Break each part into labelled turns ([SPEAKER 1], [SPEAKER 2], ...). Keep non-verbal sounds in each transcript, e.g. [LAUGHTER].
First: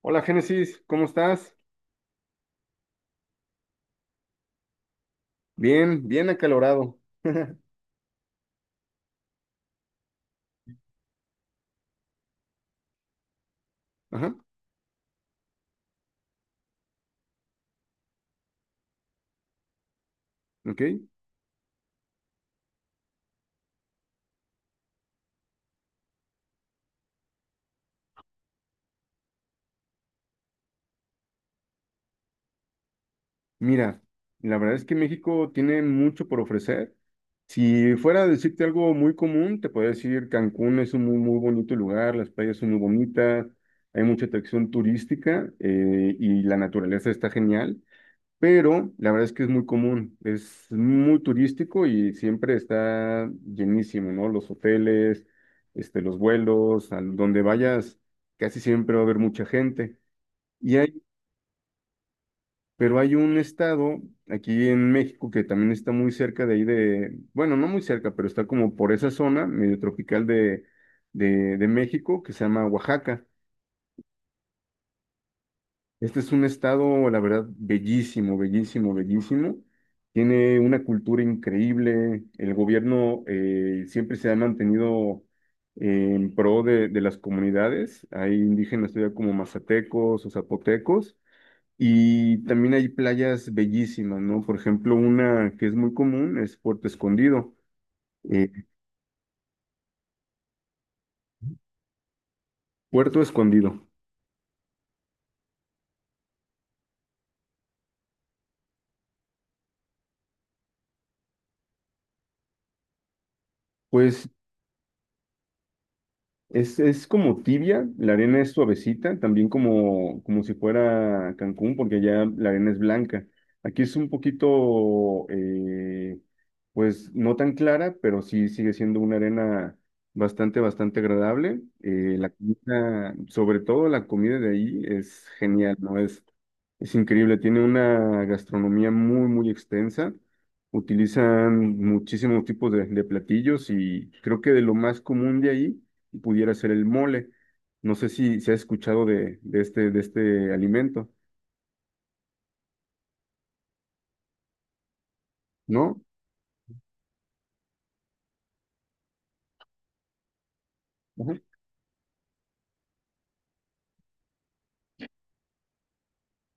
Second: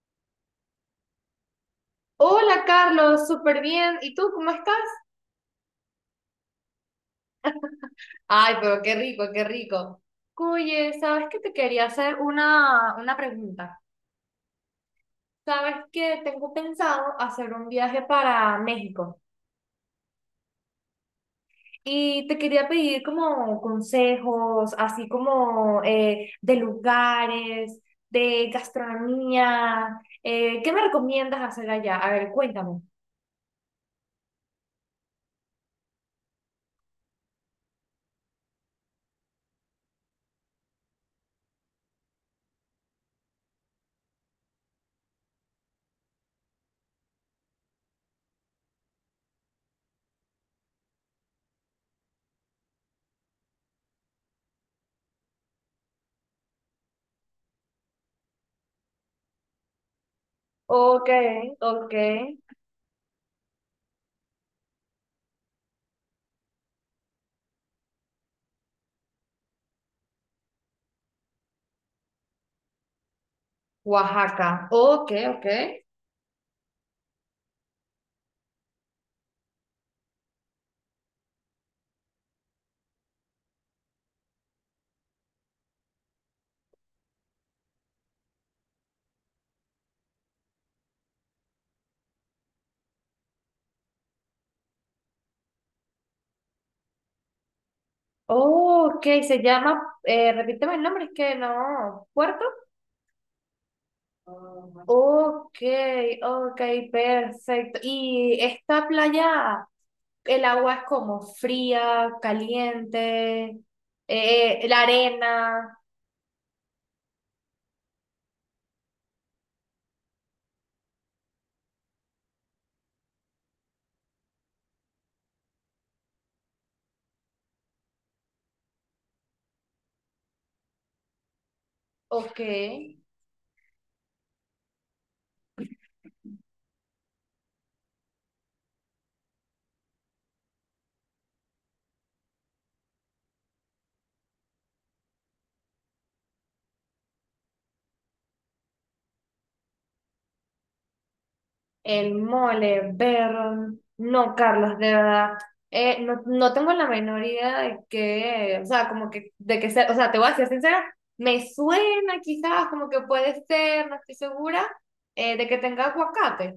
[SPEAKER 1] Hola Génesis, ¿cómo estás?
[SPEAKER 2] Hola Carlos, súper bien. ¿Y tú cómo estás?
[SPEAKER 1] Bien, bien acalorado. [LAUGHS]
[SPEAKER 2] Ay, pero qué rico, qué rico. Oye, ¿sabes que te quería hacer una pregunta?
[SPEAKER 1] Ajá,
[SPEAKER 2] ¿Sabes que tengo pensado hacer un viaje para México?
[SPEAKER 1] ok.
[SPEAKER 2] Y te quería pedir como consejos, así como de lugares, de gastronomía. ¿Qué me recomiendas hacer allá? A ver, cuéntame.
[SPEAKER 1] Mira, la verdad es que México tiene mucho por ofrecer. Si fuera a decirte algo muy común, te podría decir Cancún es un muy, muy bonito lugar, las playas son muy bonitas, hay mucha atracción turística y la naturaleza está genial. Pero la verdad es que es muy común, es muy turístico y siempre está llenísimo, ¿no? Los hoteles, este, los vuelos, a donde vayas, casi siempre va a haber mucha gente. Y hay,
[SPEAKER 2] Ok, ok.
[SPEAKER 1] pero hay un estado aquí en México que también está muy cerca de ahí de, bueno, no muy cerca, pero está como por esa zona medio tropical de México que se llama Oaxaca.
[SPEAKER 2] Oaxaca. Ok, ok.
[SPEAKER 1] Este es un estado, la verdad, bellísimo, bellísimo, bellísimo. Tiene una cultura increíble. El gobierno siempre se ha mantenido en pro de las comunidades. Hay indígenas todavía como mazatecos o zapotecos. Y también hay playas bellísimas, ¿no? Por ejemplo, una que es muy común es Puerto Escondido. eh,
[SPEAKER 2] Oh, ok, se llama, repíteme el nombre, es que no, ¿Puerto?
[SPEAKER 1] Puerto Escondido.
[SPEAKER 2] Ok, ok, perfecto. ¿Y esta playa, el agua es como fría, caliente,
[SPEAKER 1] Pues
[SPEAKER 2] la arena?
[SPEAKER 1] es como tibia, la arena es suavecita, también como, como si fuera Cancún, porque allá la arena es blanca. Aquí es un poquito, pues no tan clara, pero sí sigue siendo una arena bastante, bastante agradable. La
[SPEAKER 2] Ok.
[SPEAKER 1] comida, sobre todo la comida de ahí es genial, ¿no? Es increíble, tiene una gastronomía muy, muy extensa. Utilizan muchísimos tipos de platillos y creo que de lo más común de ahí pudiera ser el mole. No sé si se ha escuchado de, de este alimento,
[SPEAKER 2] El mole, Vernon, no, Carlos, de verdad,
[SPEAKER 1] ¿no?
[SPEAKER 2] no, no tengo la menor idea de qué, o sea, como que, de que sea, o sea, te voy a ser sincera,
[SPEAKER 1] Ajá.
[SPEAKER 2] me suena quizás como que puede ser, no estoy segura, de que tenga aguacate.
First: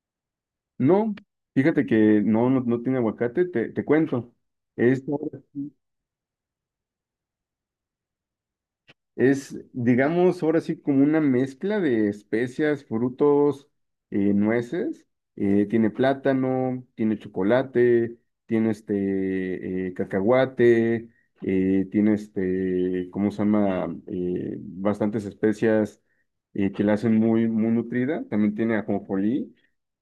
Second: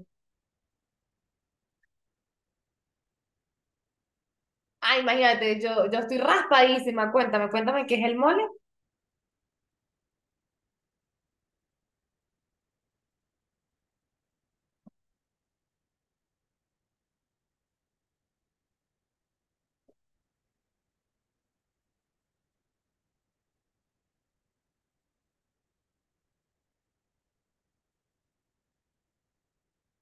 [SPEAKER 1] No, fíjate que no, no, no tiene aguacate, te cuento.
[SPEAKER 2] Ah,
[SPEAKER 1] Es
[SPEAKER 2] imagínate, yo estoy raspadísima, cuéntame, cuéntame qué es el mole.
[SPEAKER 1] Es, digamos, ahora sí como una mezcla de especias, frutos, nueces. Tiene plátano, tiene chocolate, tiene este cacahuate, tiene este, ¿cómo se llama? Bastantes especias que la hacen muy, muy nutrida. También tiene ajonjolí.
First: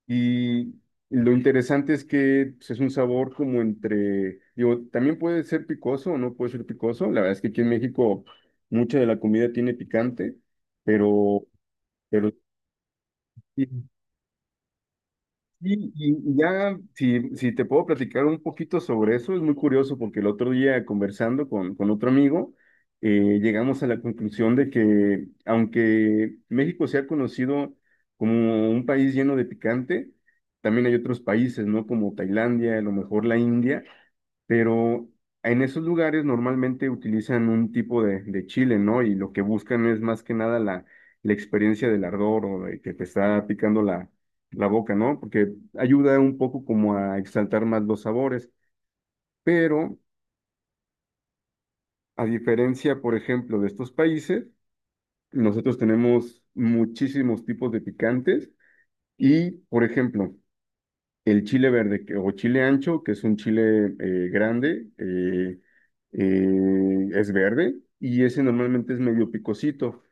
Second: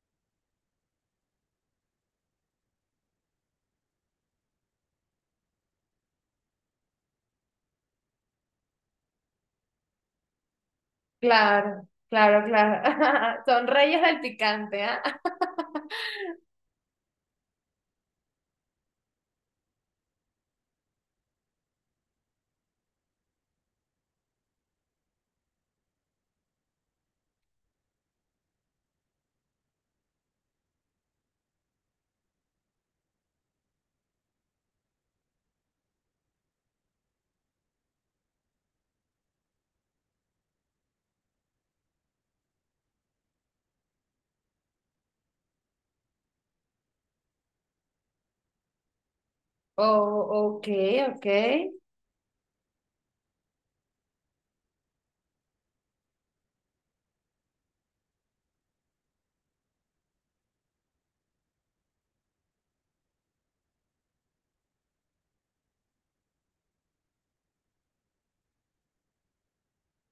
[SPEAKER 1] Y lo interesante es que pues, es un sabor como entre, digo, también puede ser picoso o no puede ser picoso. La verdad es que aquí en México mucha de la comida tiene picante, pero,
[SPEAKER 2] Claro,
[SPEAKER 1] pero
[SPEAKER 2] claro, claro, [LAUGHS] son
[SPEAKER 1] sí,
[SPEAKER 2] reyes del picante, ¿ah? [LAUGHS]
[SPEAKER 1] y, y ya, si te puedo platicar un poquito sobre eso, es muy curioso porque el otro día conversando con otro amigo, llegamos a la conclusión de que aunque México sea conocido como un país lleno de picante, también hay otros países, ¿no? Como Tailandia, a lo mejor la India, pero en esos lugares normalmente utilizan un tipo de chile, ¿no? Y lo que buscan es más que nada la, la experiencia del ardor o de que te está picando la, la boca, ¿no? Porque ayuda un poco como a exaltar más los sabores. Pero
[SPEAKER 2] Oh, ok, ok.
[SPEAKER 1] a diferencia, por ejemplo, de estos países, nosotros tenemos muchísimos tipos de picantes y, por ejemplo, el chile verde que- o chile ancho, que es un chile grande, es verde y ese normalmente es medio picosito.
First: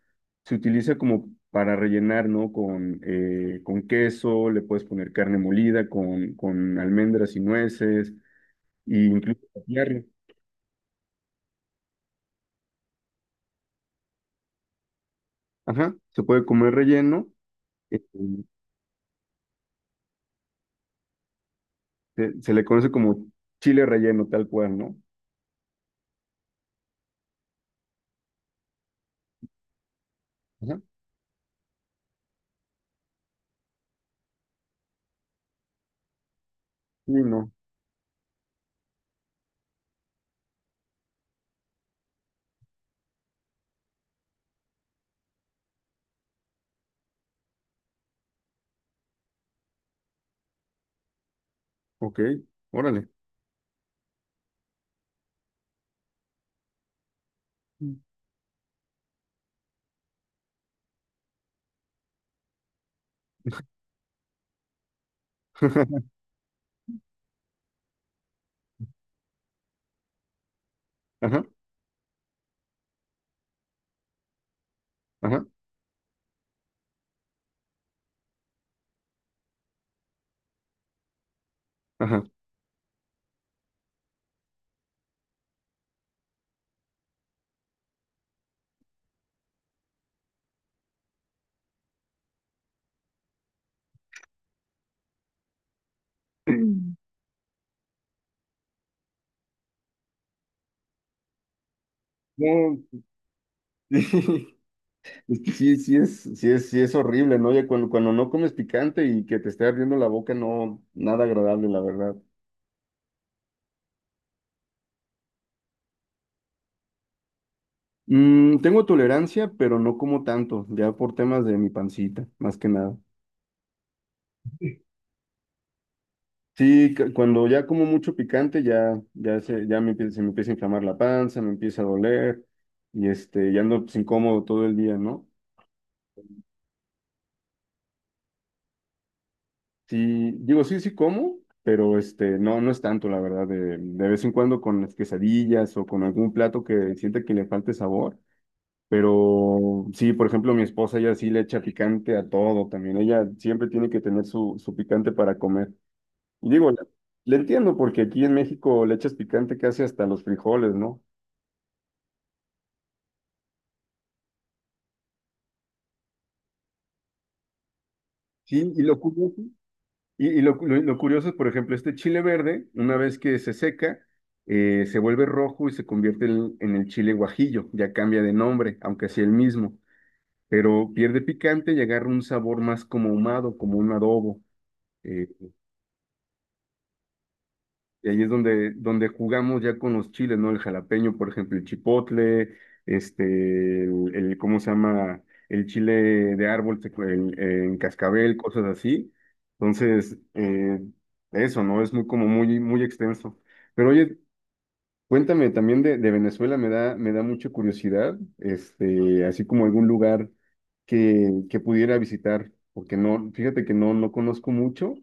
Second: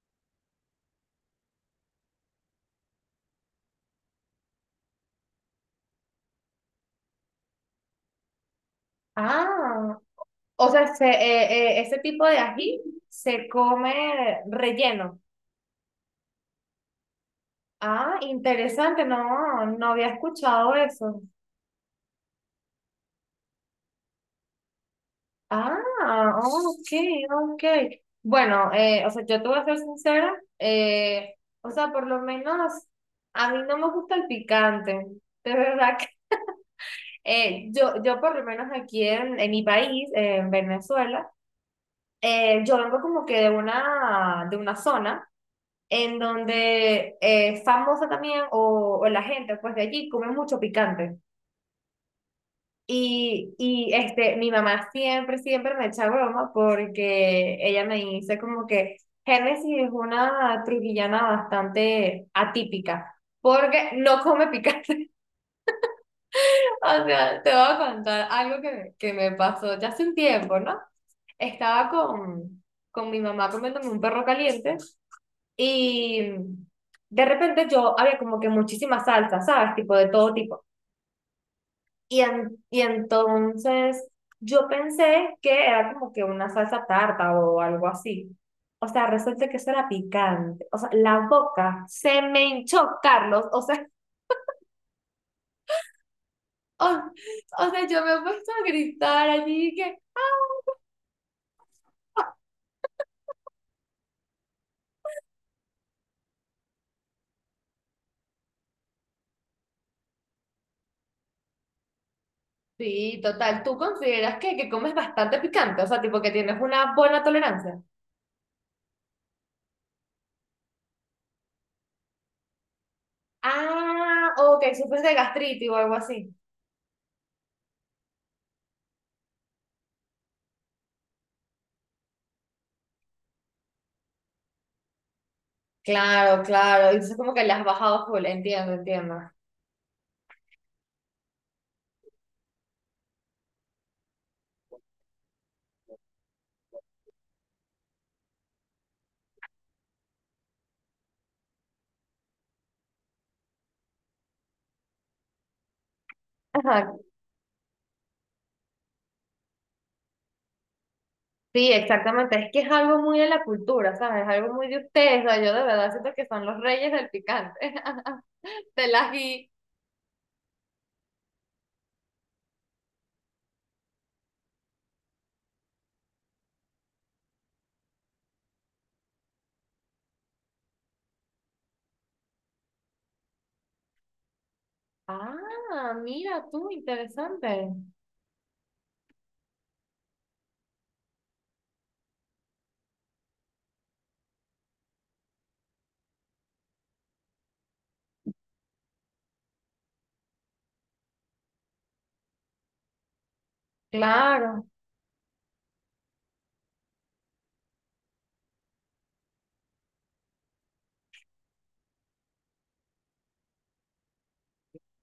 [SPEAKER 1] Se utiliza como para rellenar, ¿no? Con queso, le puedes poner carne molida, con almendras y nueces, e incluso
[SPEAKER 2] Ah,
[SPEAKER 1] caviar.
[SPEAKER 2] o sea, se- ese tipo de ají se come relleno.
[SPEAKER 1] Ajá, se puede comer relleno, eh,
[SPEAKER 2] Ah, interesante, no, no había escuchado eso.
[SPEAKER 1] se, se le conoce como chile relleno, tal cual, ¿no?
[SPEAKER 2] Ah, ok, ok. Bueno, o sea, yo te voy a ser sincera,
[SPEAKER 1] Ajá.
[SPEAKER 2] eh, o sea, por lo menos a mí no me gusta el picante, de verdad que
[SPEAKER 1] Y no,
[SPEAKER 2] yo, yo por lo menos aquí en, mi país, en Venezuela, yo vengo como que de una zona en donde es famosa también, o la gente pues de allí come mucho picante.
[SPEAKER 1] ok, órale.
[SPEAKER 2] Este, mi mamá siempre, siempre me echa broma porque ella me dice como que Génesis es una trujillana bastante atípica porque no come picante. [LAUGHS]
[SPEAKER 1] [LAUGHS]
[SPEAKER 2] O sea, te voy a contar algo que me pasó ya hace un tiempo, ¿no?
[SPEAKER 1] Ajá,
[SPEAKER 2] Estaba con mi mamá comiéndome un perro caliente
[SPEAKER 1] ajá, ajá,
[SPEAKER 2] y de repente yo había como que muchísimas salsas, ¿sabes? Tipo de todo tipo. Y,
[SPEAKER 1] [LAUGHS]
[SPEAKER 2] en- y entonces yo pensé que era como que una salsa tarta o algo así. O sea, resulta que eso era picante. O sea, la boca se me hinchó, Carlos. O sea,
[SPEAKER 1] ajá.
[SPEAKER 2] [LAUGHS] o,
[SPEAKER 1] [CLEARS THROAT]
[SPEAKER 2] o sea, yo me he puesto a gritar allí que,
[SPEAKER 1] No, sí, [LAUGHS] es que sí, sí es, sí es, sí es horrible, ¿no? Ya cuando, cuando no comes picante y que te esté ardiendo la boca, no, nada agradable, la verdad.
[SPEAKER 2] sí, total, ¿tú consideras que comes bastante picante? O sea, tipo que tienes una buena tolerancia.
[SPEAKER 1] Mm, tengo tolerancia, pero no como tanto, ya por temas de mi pancita, más que nada.
[SPEAKER 2] Ah, o que sufres de gastritis o algo así.
[SPEAKER 1] Sí, cu- cuando ya como mucho picante, ya, ya se, ya me empieza, se me empieza a inflamar la panza, me empieza a doler, y este, ya ando pues, incómodo todo el día, ¿no?
[SPEAKER 2] Claro, claro. Y entonces como que le has bajado full, entiendo, entiendo.
[SPEAKER 1] Sí, digo, sí, sí como, pero este, no, no es tanto, la verdad, de vez en cuando con las quesadillas o con algún plato que sienta que le falte sabor, pero sí, por ejemplo, mi esposa ella sí le echa picante a todo también, ella siempre tiene que tener su, su picante para comer. Y digo, le,
[SPEAKER 2] Ajá,
[SPEAKER 1] le entiendo porque aquí en México le echas picante casi hasta los frijoles, ¿no?
[SPEAKER 2] sí, exactamente. Es que es algo muy de la cultura, ¿sabes? Es algo muy de ustedes. O sea, yo de verdad siento que son los reyes del picante,
[SPEAKER 1] Sí,
[SPEAKER 2] [LAUGHS]
[SPEAKER 1] y
[SPEAKER 2] del
[SPEAKER 1] lo curioso
[SPEAKER 2] ají.
[SPEAKER 1] y lo, lo curioso es, por ejemplo, este chile verde, una vez que se seca, se vuelve rojo y se convierte en el chile guajillo, ya cambia de nombre, aunque sea el mismo, pero pierde picante y agarra un sabor más como ahumado, como un adobo. Eh,
[SPEAKER 2] Ah, mira tú, interesante.
[SPEAKER 1] y ahí es donde, donde jugamos ya con los chiles, ¿no? El jalapeño, por ejemplo, el chipotle, este, ¿cómo se llama? El chile de árbol en cascabel, cosas así. Entonces, eso, ¿no? Es muy como muy, muy extenso. Pero oye,
[SPEAKER 2] Claro,
[SPEAKER 1] cuéntame también de Venezuela, me da mucha curiosidad, este, así como algún lugar que pudiera visitar, porque no, fíjate que no, no conozco mucho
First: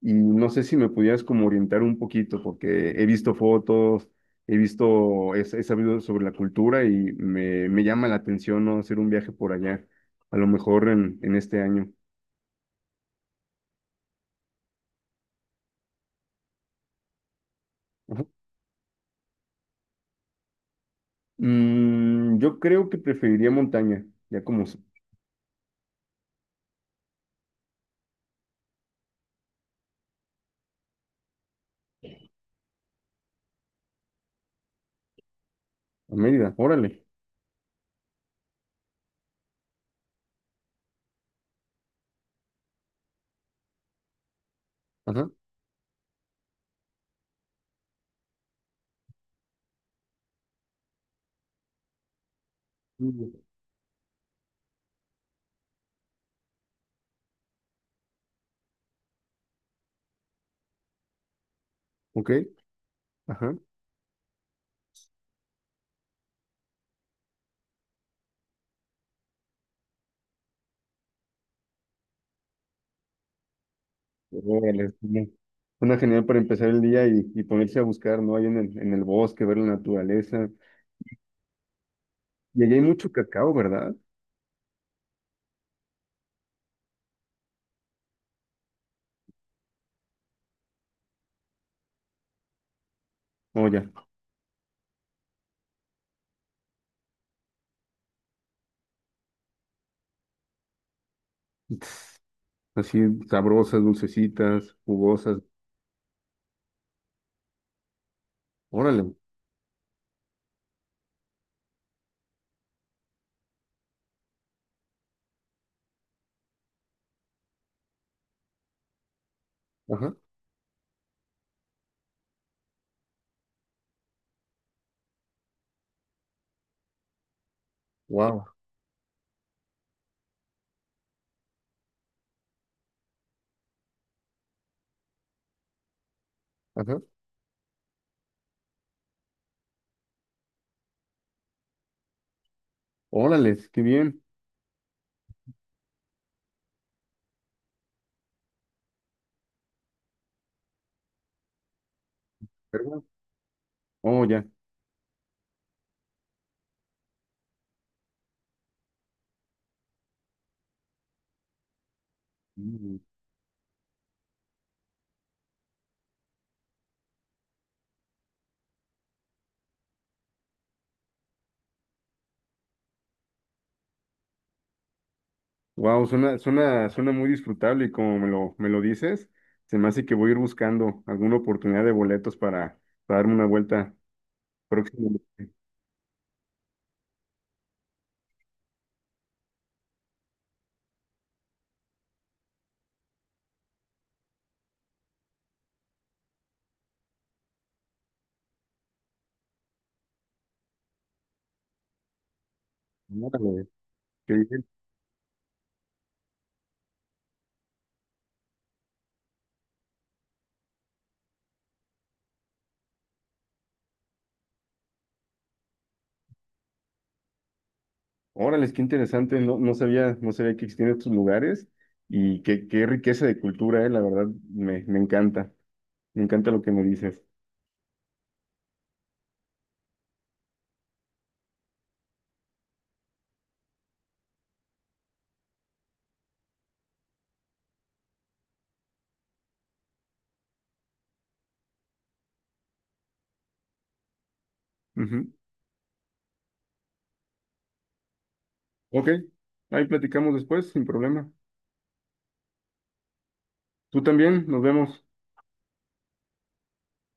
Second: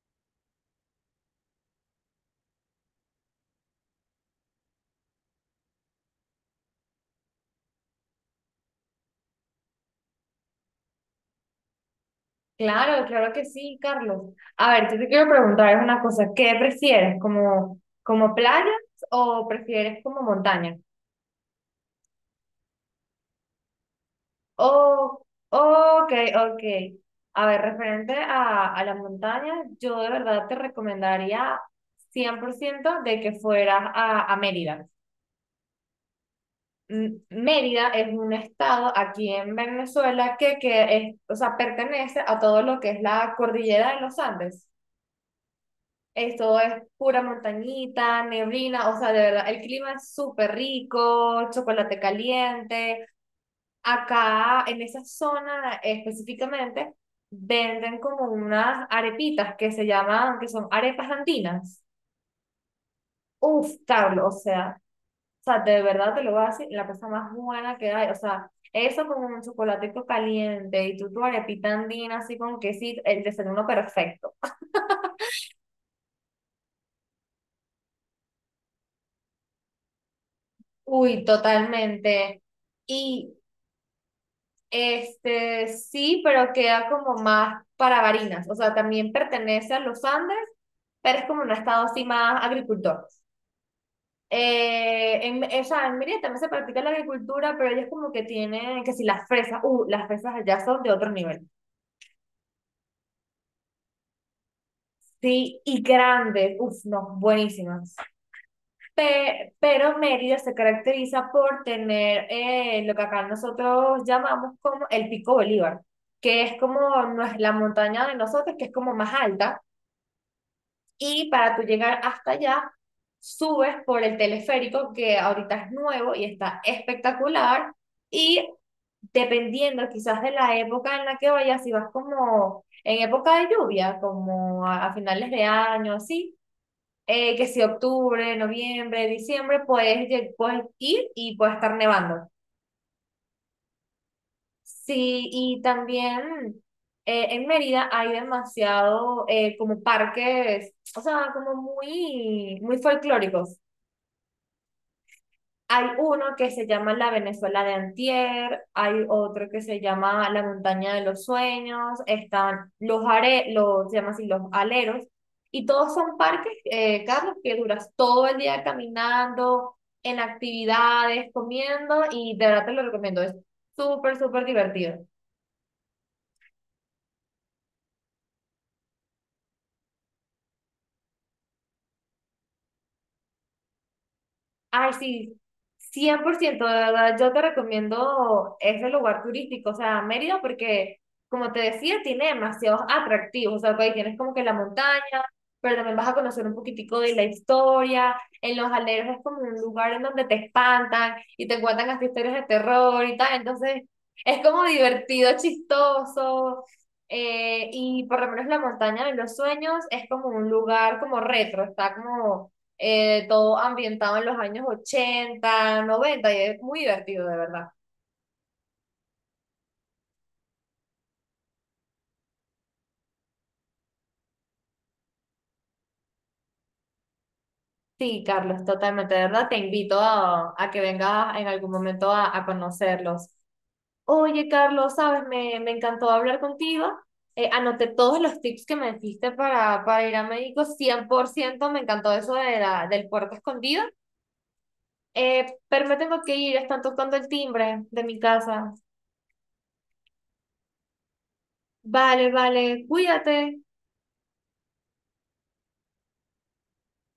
[SPEAKER 1] y no sé si me pudieras como orientar un poquito, porque he visto fotos, he visto, he, he sabido sobre la cultura y me llama la atención, ¿no? Hacer un viaje por allá, a lo mejor en este año.
[SPEAKER 2] claro, claro que sí, Carlos. A ver, yo te quiero preguntar una cosa. ¿Qué prefieres, como,
[SPEAKER 1] Ajá.
[SPEAKER 2] como playas o prefieres como montaña?
[SPEAKER 1] Mm, yo creo que preferiría montaña, ya como s-
[SPEAKER 2] Oh, ok, ok. A ver, referente a la montaña, yo de verdad te recomendaría 100% de que fueras a Mérida.
[SPEAKER 1] a Mérida, órale.
[SPEAKER 2] M- Mérida es un estado aquí en Venezuela que es, o sea, pertenece a todo lo que es la cordillera de los Andes.
[SPEAKER 1] Ajá.
[SPEAKER 2] Esto es pura montañita, neblina, o sea, de verdad, el clima es súper rico, chocolate caliente.
[SPEAKER 1] Mm,
[SPEAKER 2] Acá en esa zona específicamente venden como unas arepitas que se llaman, que son arepas andinas.
[SPEAKER 1] ok. Ajá.
[SPEAKER 2] Uf, Carlos, o sea, de verdad te lo voy a decir, la cosa más buena que hay, o sea, eso con un chocolatico caliente y tú tu arepita andina así con quesito, el desayuno perfecto.
[SPEAKER 1] Órale, es una genial para empezar el día y ponerse a buscar, ¿no? Ahí en el bosque, ver la naturaleza.
[SPEAKER 2] Uy, totalmente.
[SPEAKER 1] Y allá hay mucho
[SPEAKER 2] Y
[SPEAKER 1] cacao, ¿verdad?
[SPEAKER 2] este, sí, pero queda como más para Barinas, o sea, también pertenece a los Andes, pero es como un estado así más agricultor.
[SPEAKER 1] Oye,
[SPEAKER 2] O sea, en Mérida también se practica la agricultura, pero ellos como que tienen, que si las fresas, las fresas allá son de otro nivel.
[SPEAKER 1] así sabrosas, dulcecitas, jugosas.
[SPEAKER 2] Sí, y grandes, uff, no, buenísimas.
[SPEAKER 1] Órale.
[SPEAKER 2] Pe- pero Mérida se caracteriza por tener lo que acá nosotros llamamos como el Pico Bolívar, que es como nues- la montaña de nosotros, que es como más alta,
[SPEAKER 1] Ajá.
[SPEAKER 2] y para tú llegar hasta allá, subes por el teleférico, que ahorita es nuevo y está espectacular, y
[SPEAKER 1] Wow.
[SPEAKER 2] dependiendo quizás de la época en la que vayas, si vas como en época de lluvia, como a finales de año, así,
[SPEAKER 1] Ajá.
[SPEAKER 2] que si octubre, noviembre, diciembre, puedes, lle- puedes ir y puede estar nevando.
[SPEAKER 1] Órale, qué bien.
[SPEAKER 2] Sí, y también en Mérida hay demasiado como parques, o sea, como muy, muy
[SPEAKER 1] ¿Verdad?
[SPEAKER 2] folclóricos.
[SPEAKER 1] Oh, ya.
[SPEAKER 2] Hay uno que se llama La Venezuela de Antier, hay otro que se llama La Montaña de los Sueños, están los, are, los, se llama así, los aleros, y todos son parques, Carlos, que duras todo el día caminando, en actividades, comiendo, y de verdad te lo recomiendo, es súper, súper divertido.
[SPEAKER 1] Wow, suena, suena, suena muy disfrutable y como me lo dices, se me hace que voy a ir buscando alguna oportunidad de boletos para darme una vuelta
[SPEAKER 2] Ay,
[SPEAKER 1] próximamente.
[SPEAKER 2] sí, 100%, de verdad, yo te recomiendo ese lugar turístico, o sea, Mérida, porque, como te decía, tiene demasiados atractivos, o sea, pues, ahí tienes como que la montaña, pero también vas a conocer un poquitico de la historia, en Los Aleros es como un lugar en donde te espantan y te cuentan hasta historias de terror y tal,
[SPEAKER 1] Órale,
[SPEAKER 2] entonces
[SPEAKER 1] qué
[SPEAKER 2] es
[SPEAKER 1] bien.
[SPEAKER 2] como divertido, chistoso, y por lo menos la montaña de los sueños es como un lugar como retro, está como todo ambientado en los años 80, 90, y es muy divertido, de verdad.
[SPEAKER 1] Órale, qué interesante, no, no sabía, no sabía que existían estos lugares y qué, qué riqueza de cultura, la verdad, me, me encanta lo que me dices.
[SPEAKER 2] Sí, Carlos, totalmente, de verdad, te invito a que vengas en algún momento a conocerlos. Oye, Carlos, sabes, me encantó hablar contigo. Anoté todos los tips que me diste para ir a México, 100%, me encantó eso de la, del puerto escondido.
[SPEAKER 1] Ujú.
[SPEAKER 2] Pero me tengo que ir, están tocando el timbre de mi casa.
[SPEAKER 1] Ok, ahí platicamos después, sin problema.
[SPEAKER 2] Vale, vale, cuídate.
[SPEAKER 1] Tú también, nos vemos.